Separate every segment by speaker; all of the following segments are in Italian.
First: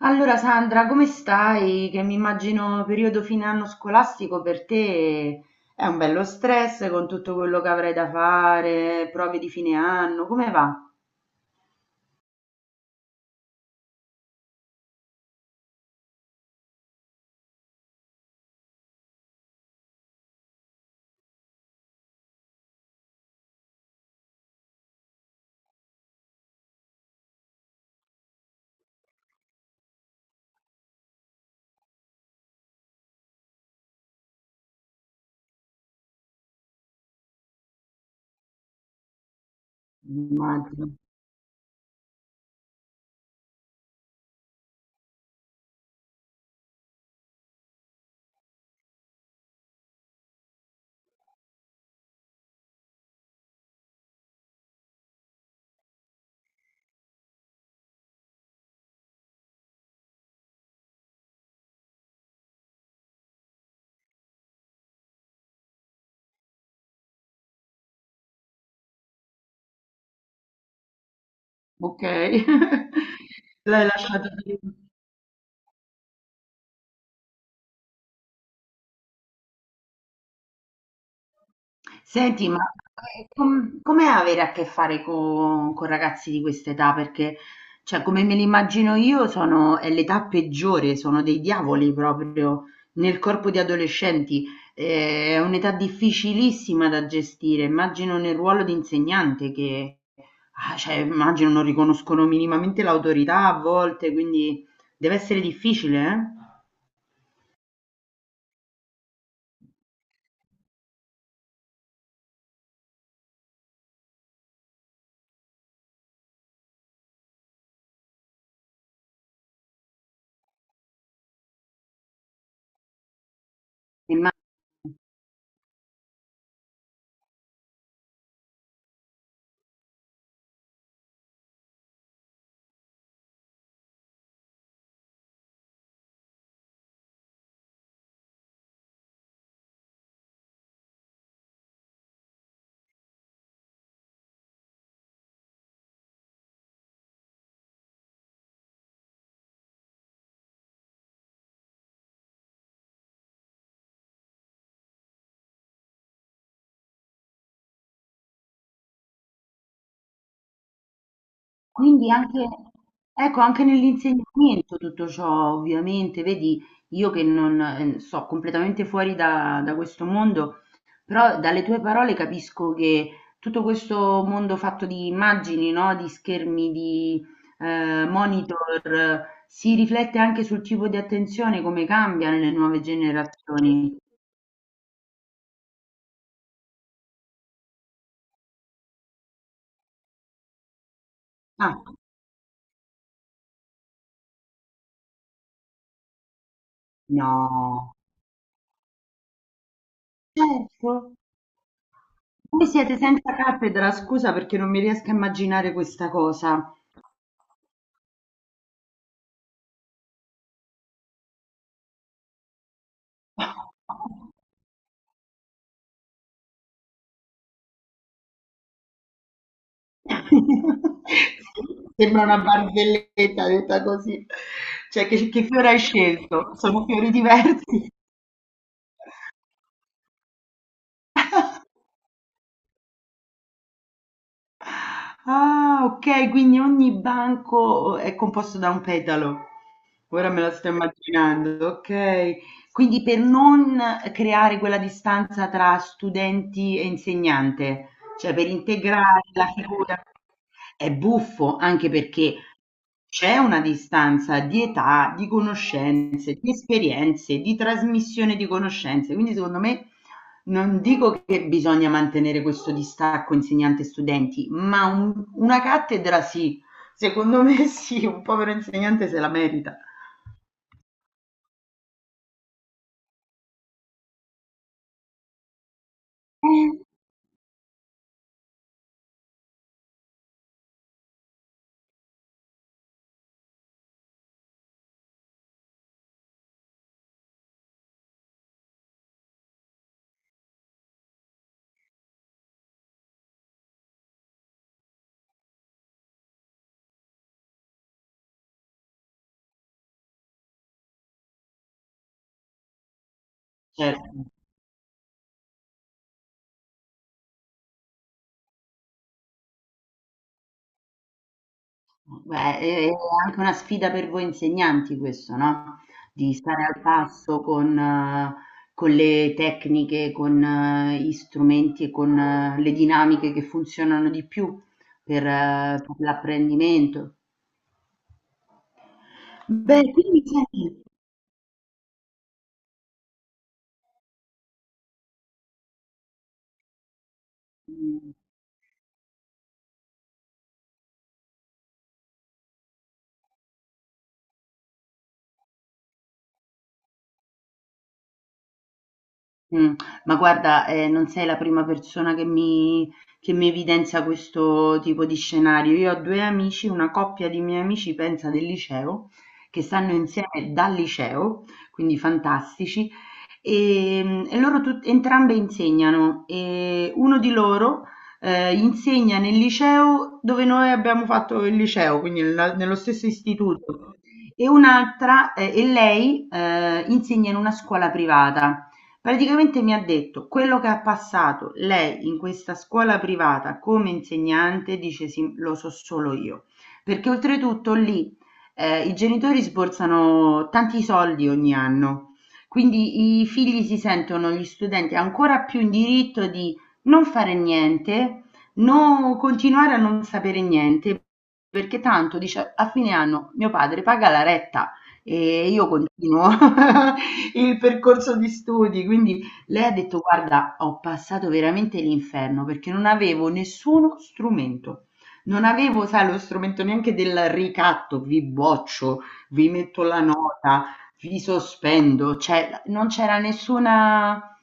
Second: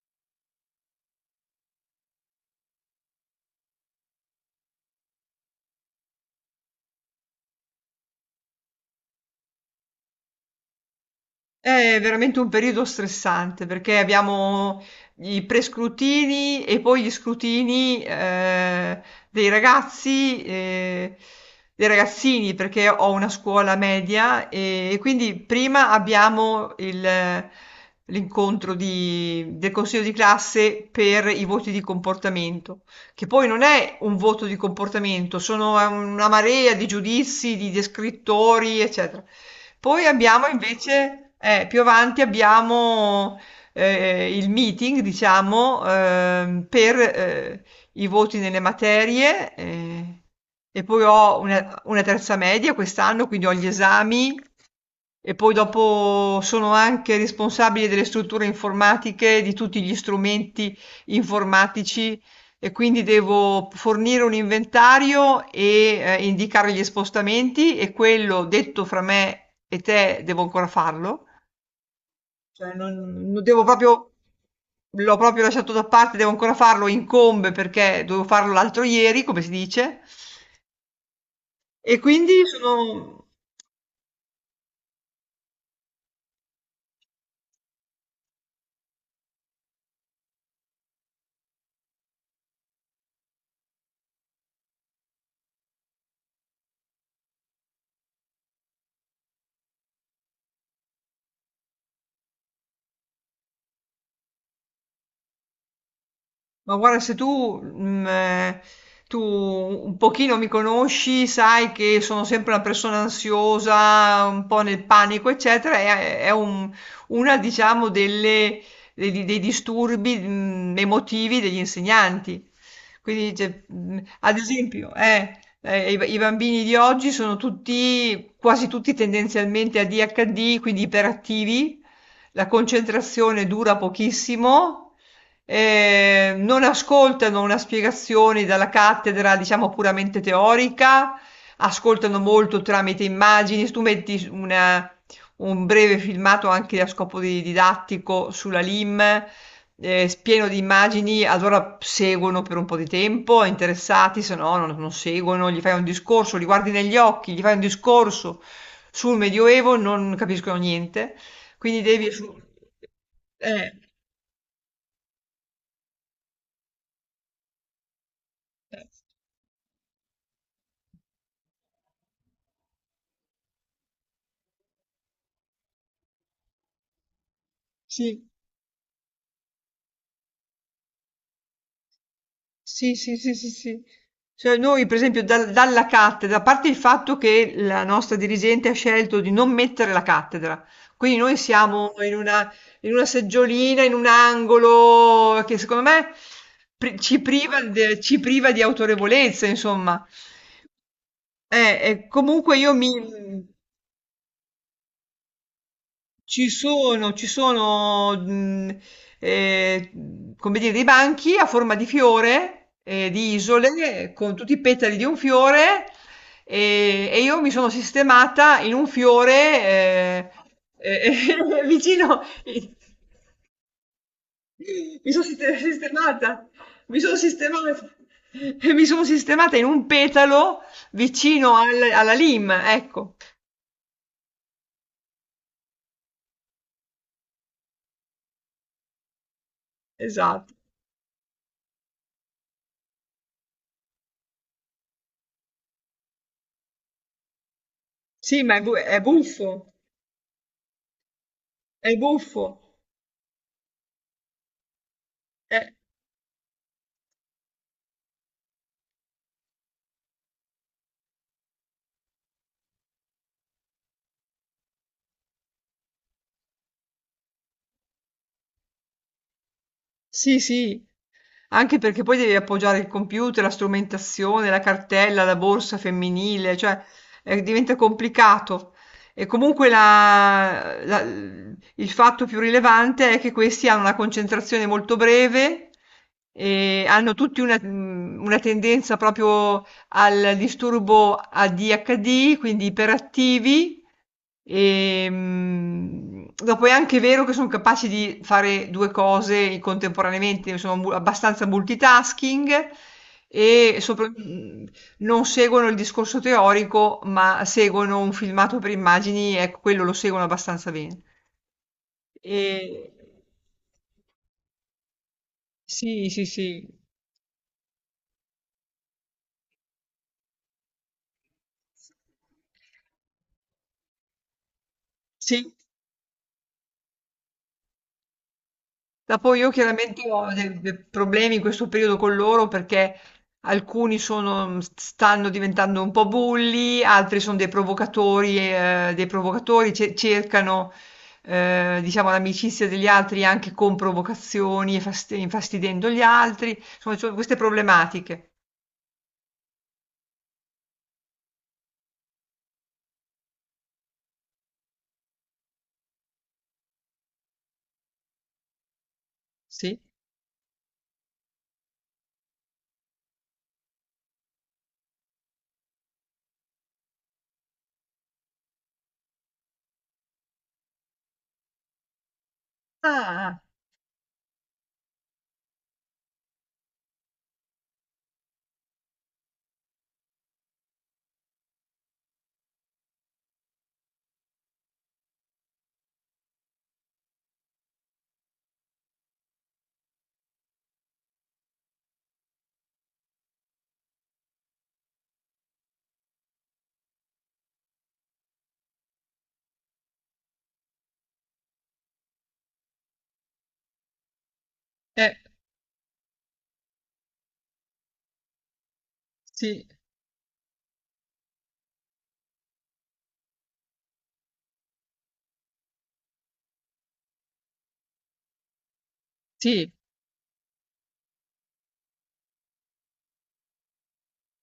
Speaker 1: Allora Sandra, come stai? Che mi immagino periodo fine anno scolastico per te è un bello stress con tutto quello che avrai da fare, prove di fine anno, come va?
Speaker 2: È veramente un periodo stressante perché abbiamo i prescrutini e poi gli scrutini dei ragazzi, dei ragazzini, perché ho una scuola media e quindi prima abbiamo l'incontro del consiglio di classe per i voti di comportamento, che poi non è un voto di comportamento, sono una marea di giudizi, di descrittori, eccetera. Poi abbiamo
Speaker 1: Immagino.
Speaker 2: invece, più avanti abbiamo il meeting, diciamo, per i voti nelle materie e poi ho una terza media quest'anno, quindi ho gli esami e poi dopo sono anche responsabile delle strutture informatiche, di tutti gli strumenti informatici e quindi devo fornire un inventario e indicare gli spostamenti e quello detto fra me e te devo ancora farlo.
Speaker 1: Ok.
Speaker 2: Non devo
Speaker 1: L'hai
Speaker 2: proprio,
Speaker 1: lasciato lì.
Speaker 2: l'ho proprio lasciato da parte, devo ancora farlo, incombe perché dovevo farlo l'altro ieri, come si dice. E quindi
Speaker 1: Senti, ma
Speaker 2: sono.
Speaker 1: com'è avere a che fare con ragazzi di questa età? Perché, cioè, come me li immagino io, sono, è l'età peggiore, sono dei diavoli proprio nel corpo di adolescenti. È un'età difficilissima da gestire. Immagino nel ruolo di insegnante che, cioè, immagino non riconoscono minimamente l'autorità a volte, quindi deve essere difficile,
Speaker 2: Ma guarda, se tu, tu un pochino mi conosci, sai che sono sempre una persona ansiosa, un po' nel panico, eccetera, è una, diciamo, dei, dei disturbi, emotivi degli insegnanti. Quindi, cioè,
Speaker 1: eh?
Speaker 2: ad esempio, i bambini di oggi sono tutti, quasi tutti tendenzialmente ADHD, quindi iperattivi, la concentrazione dura pochissimo non ascoltano una spiegazione dalla cattedra, diciamo puramente teorica, ascoltano molto tramite immagini. Se tu metti un breve filmato anche a scopo didattico sulla LIM, pieno di immagini, allora seguono per un po' di tempo, interessati, se no non seguono, gli fai un discorso, li guardi negli occhi, gli fai un discorso sul Medioevo, non capiscono niente. Quindi devi...
Speaker 1: Quindi anche, ecco, anche
Speaker 2: Eh,
Speaker 1: nell'insegnamento tutto ciò ovviamente, vedi, io che non so completamente fuori da questo mondo, però dalle tue parole capisco che tutto questo mondo fatto di immagini, no? Di schermi, di
Speaker 2: sì.
Speaker 1: monitor, si riflette anche sul tipo di attenzione, come cambia nelle nuove
Speaker 2: Sì, sì, sì, sì, sì.
Speaker 1: generazioni.
Speaker 2: Cioè noi per esempio dalla cattedra, a parte il fatto che la nostra dirigente ha scelto di non mettere la cattedra, quindi noi
Speaker 1: Ah,
Speaker 2: siamo in una seggiolina, in un angolo che secondo me ci priva,
Speaker 1: no,
Speaker 2: ci priva di autorevolezza, insomma.
Speaker 1: certo.
Speaker 2: E comunque
Speaker 1: Voi
Speaker 2: io mi...
Speaker 1: siete senza cattedra, scusa perché non mi riesco a immaginare questa cosa.
Speaker 2: Ci sono, eh, come dire, dei banchi a forma di fiore, di isole, con tutti i petali di un fiore, e io mi sono sistemata in un fiore, eh, eh, vicino,
Speaker 1: Sembra una barzelletta detta così. Cioè
Speaker 2: mi sono
Speaker 1: che
Speaker 2: siste-
Speaker 1: fiore hai
Speaker 2: sistemata,
Speaker 1: scelto? Sono
Speaker 2: mi
Speaker 1: fiori
Speaker 2: sono
Speaker 1: diversi.
Speaker 2: sistemata, mi sono sistemata in un petalo vicino alla lima, ecco,
Speaker 1: Ah, ok, quindi ogni banco è composto da un petalo. Ora me lo
Speaker 2: esatto.
Speaker 1: sto immaginando, ok. Quindi per non creare quella distanza tra studenti e insegnante, cioè
Speaker 2: Sì,
Speaker 1: per
Speaker 2: ma è
Speaker 1: integrare la
Speaker 2: buffo,
Speaker 1: figura, è buffo anche
Speaker 2: è
Speaker 1: perché
Speaker 2: buffo.
Speaker 1: c'è una distanza di età, di
Speaker 2: Eh,
Speaker 1: conoscenze, di esperienze, di trasmissione di conoscenze, quindi secondo me non dico che bisogna mantenere questo distacco insegnante-studenti, ma una cattedra sì, secondo me sì, un povero insegnante se la merita.
Speaker 2: sì, sì, anche perché poi devi appoggiare il computer, la strumentazione, la cartella, la borsa femminile, cioè diventa complicato. E comunque il fatto più rilevante è che questi hanno una concentrazione molto breve e hanno tutti una tendenza proprio al disturbo ADHD, quindi iperattivi. E, dopo è anche vero che sono capaci di fare due cose contemporaneamente, sono abbastanza multitasking e
Speaker 1: Certo.
Speaker 2: non seguono il discorso teorico, ma seguono un filmato per immagini, ecco, quello lo seguono abbastanza bene. E...
Speaker 1: Beh, è anche una sfida per voi insegnanti questo, no,
Speaker 2: Sì, sì,
Speaker 1: di stare
Speaker 2: sì.
Speaker 1: al passo con le tecniche, con gli strumenti e con le dinamiche che funzionano di più
Speaker 2: Sì,
Speaker 1: per l'apprendimento.
Speaker 2: ma poi io
Speaker 1: Beh,
Speaker 2: chiaramente
Speaker 1: quindi
Speaker 2: ho dei
Speaker 1: senti.
Speaker 2: problemi in questo periodo con loro perché stanno diventando un po' bulli, altri sono dei provocatori cercano, diciamo, l'amicizia degli altri anche con provocazioni e infastidendo gli altri. Insomma, ci sono queste problematiche.
Speaker 1: Mh. Ma guarda, non sei la prima persona che mi evidenzia questo tipo di scenario. Io ho 2 amici, una coppia di miei amici, pensa, del liceo, che
Speaker 2: Sì.
Speaker 1: stanno insieme dal liceo, quindi fantastici, e loro tut entrambe insegnano, e uno di loro, insegna nel liceo dove noi abbiamo fatto il liceo, quindi nella nello stesso
Speaker 2: Ah,
Speaker 1: istituto, e un'altra e lei, insegna in una scuola privata. Praticamente mi ha detto: quello che ha passato lei in questa scuola privata come insegnante, dice sì, lo so solo io. Perché oltretutto lì i genitori sborsano tanti soldi ogni anno, quindi i figli si sentono, gli studenti, ancora più in diritto di non fare niente, non continuare a non sapere niente, perché tanto dice a fine anno mio padre paga la retta.
Speaker 2: eh,
Speaker 1: E io continuo il percorso di studi, quindi lei
Speaker 2: sì,
Speaker 1: ha detto: Guarda, ho passato veramente l'inferno perché non avevo nessuno strumento. Non avevo, sai, lo strumento neanche del ricatto, vi boccio, vi
Speaker 2: sì,
Speaker 1: metto la nota, vi sospendo, cioè non c'era nessuna,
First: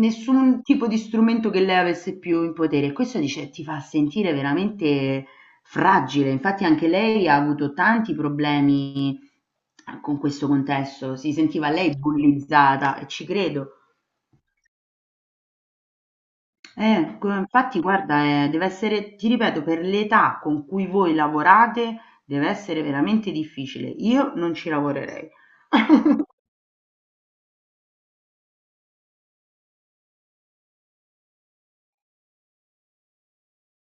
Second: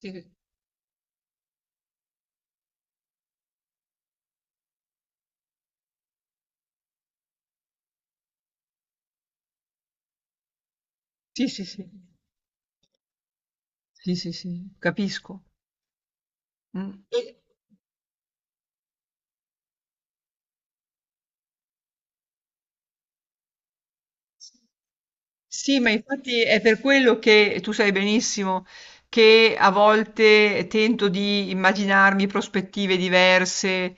Speaker 2: sì,
Speaker 1: tipo di strumento che lei avesse più in potere. Questo dice, ti fa sentire veramente fragile, infatti anche lei ha avuto tanti problemi con questo contesto, si
Speaker 2: sì, sì,
Speaker 1: sentiva
Speaker 2: sì,
Speaker 1: lei bullizzata e ci credo.
Speaker 2: sì, sì, sì, capisco. Mm. E...
Speaker 1: Infatti guarda, deve essere, ti ripeto, per l'età con cui voi lavorate deve essere veramente difficile. Io non ci lavorerei.
Speaker 2: sì, ma infatti è per quello che tu sai benissimo che a volte tento di immaginarmi prospettive diverse.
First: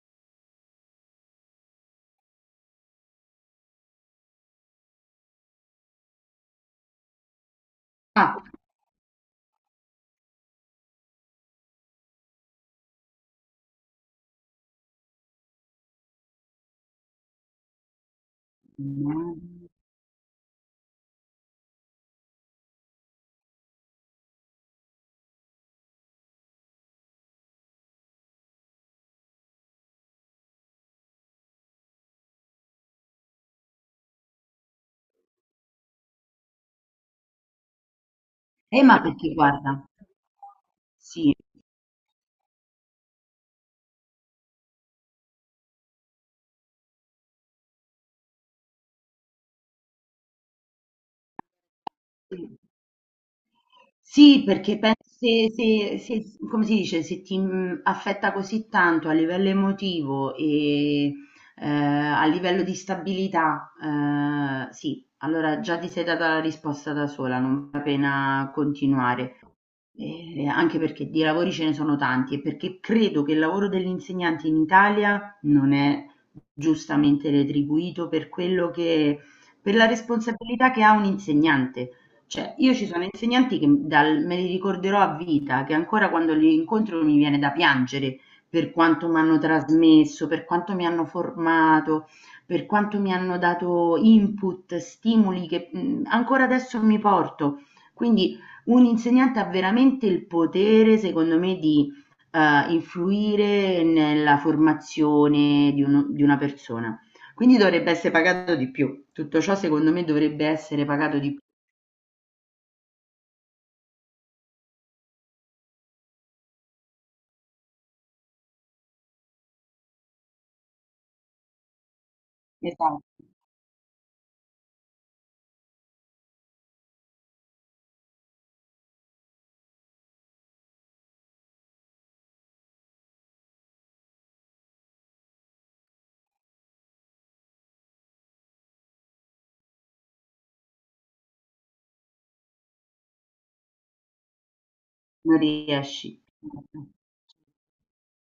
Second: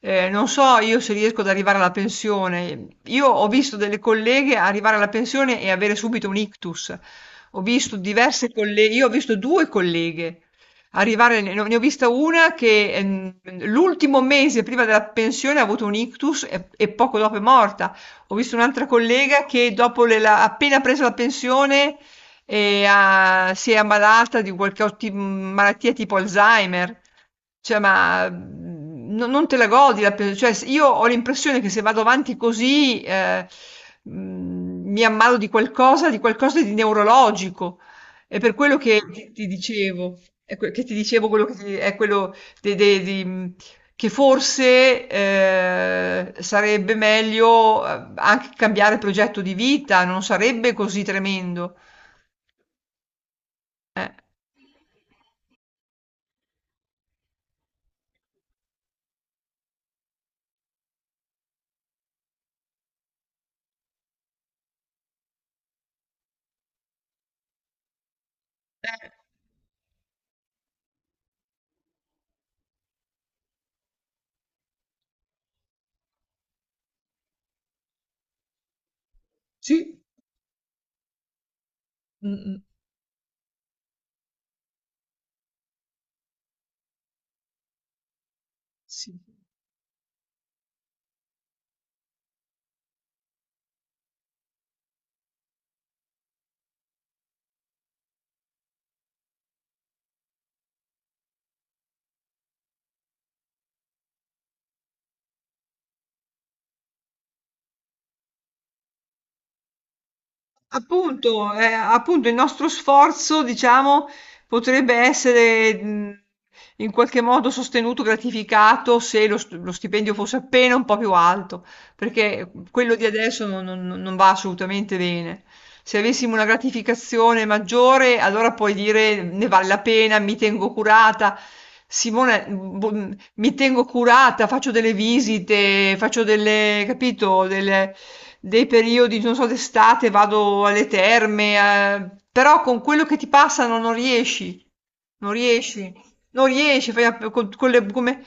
Speaker 2: Non so io se riesco ad arrivare alla pensione. Io ho visto delle colleghe arrivare alla pensione e avere subito un ictus. Ho visto
Speaker 1: Ah,
Speaker 2: diverse colleghe, io ho visto due colleghe arrivare, ne ho vista una che l'ultimo mese prima della pensione ha avuto un ictus e poco dopo è morta. Ho visto un'altra collega
Speaker 1: mm.
Speaker 2: che dopo le la appena preso la pensione e si è ammalata di qualche malattia tipo Alzheimer. Cioè, ma non te la godi cioè, io ho l'impressione che se vado avanti così mi ammalo di qualcosa, di qualcosa di neurologico. È per quello che
Speaker 1: Ma perché
Speaker 2: ti
Speaker 1: guarda,
Speaker 2: dicevo, è que- che ti dicevo
Speaker 1: sì,
Speaker 2: quello che ti- è quello dei che forse, sarebbe meglio, anche cambiare progetto di vita, non sarebbe così tremendo.
Speaker 1: sì.
Speaker 2: Eh.
Speaker 1: Sì, perché penso se- se- come si dice, se ti affetta così tanto a livello emotivo e a livello di stabilità, sì, allora già ti sei data la risposta da sola, non vale la pena
Speaker 2: Eh,
Speaker 1: continuare. Anche perché di lavori ce ne sono tanti e perché credo che il lavoro dell'insegnante in Italia non è giustamente retribuito per quello che, per la
Speaker 2: sì.
Speaker 1: responsabilità che ha un insegnante. Cioè,
Speaker 2: Mh-mh.
Speaker 1: io ci sono insegnanti che me li ricorderò a vita, che ancora quando li incontro mi viene da piangere per quanto mi
Speaker 2: Sì.
Speaker 1: hanno trasmesso, per quanto mi hanno formato, per quanto mi hanno dato input, stimoli che ancora adesso mi porto. Quindi un insegnante ha veramente il potere, secondo me, di influire nella formazione di di una persona. Quindi dovrebbe essere pagato di più. Tutto ciò, secondo me, dovrebbe essere pagato di più.
Speaker 2: Appunto, appunto il nostro sforzo, diciamo, potrebbe essere in qualche modo sostenuto, gratificato se lo, lo stipendio fosse appena un po' più alto, perché quello di
Speaker 1: Esatto,
Speaker 2: adesso non va assolutamente bene. Se avessimo una gratificazione maggiore, allora puoi dire ne vale la pena, mi tengo curata. Simone, boh, mi tengo curata, faccio delle visite, faccio delle, capito, dei periodi, non so, d'estate vado alle terme, però con quello che ti passano non riesci, non
Speaker 1: non
Speaker 2: riesci,
Speaker 1: riesci.
Speaker 2: non riesci, fai con come,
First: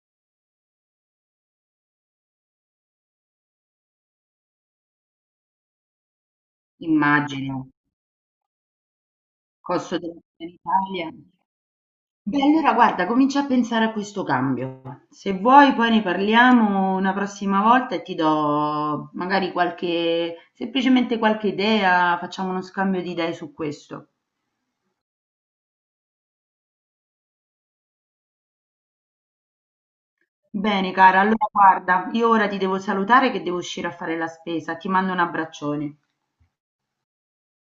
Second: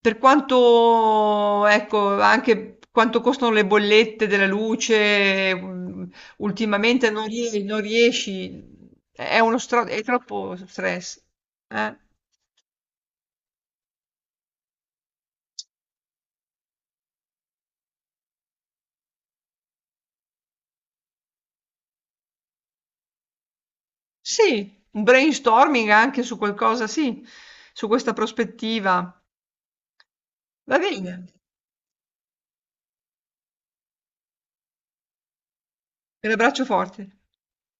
Speaker 2: per quanto, ecco, anche quanto costano le bollette della luce, ultimamente
Speaker 1: Immagino.
Speaker 2: non riesci, è uno
Speaker 1: Costo
Speaker 2: è
Speaker 1: della vita in
Speaker 2: troppo
Speaker 1: Italia.
Speaker 2: stress. Eh?
Speaker 1: Beh, allora guarda, comincia a pensare a questo cambio. Se vuoi, poi ne parliamo una prossima volta e ti do magari qualche, semplicemente qualche idea, facciamo uno scambio di idee su questo.
Speaker 2: Sì, un brainstorming anche su qualcosa, sì, su questa prospettiva. Va
Speaker 1: Bene,
Speaker 2: bene,
Speaker 1: cara, allora guarda, io ora ti devo salutare che devo uscire a fare la spesa. Ti mando un abbraccione.
Speaker 2: te l'abbraccio forte.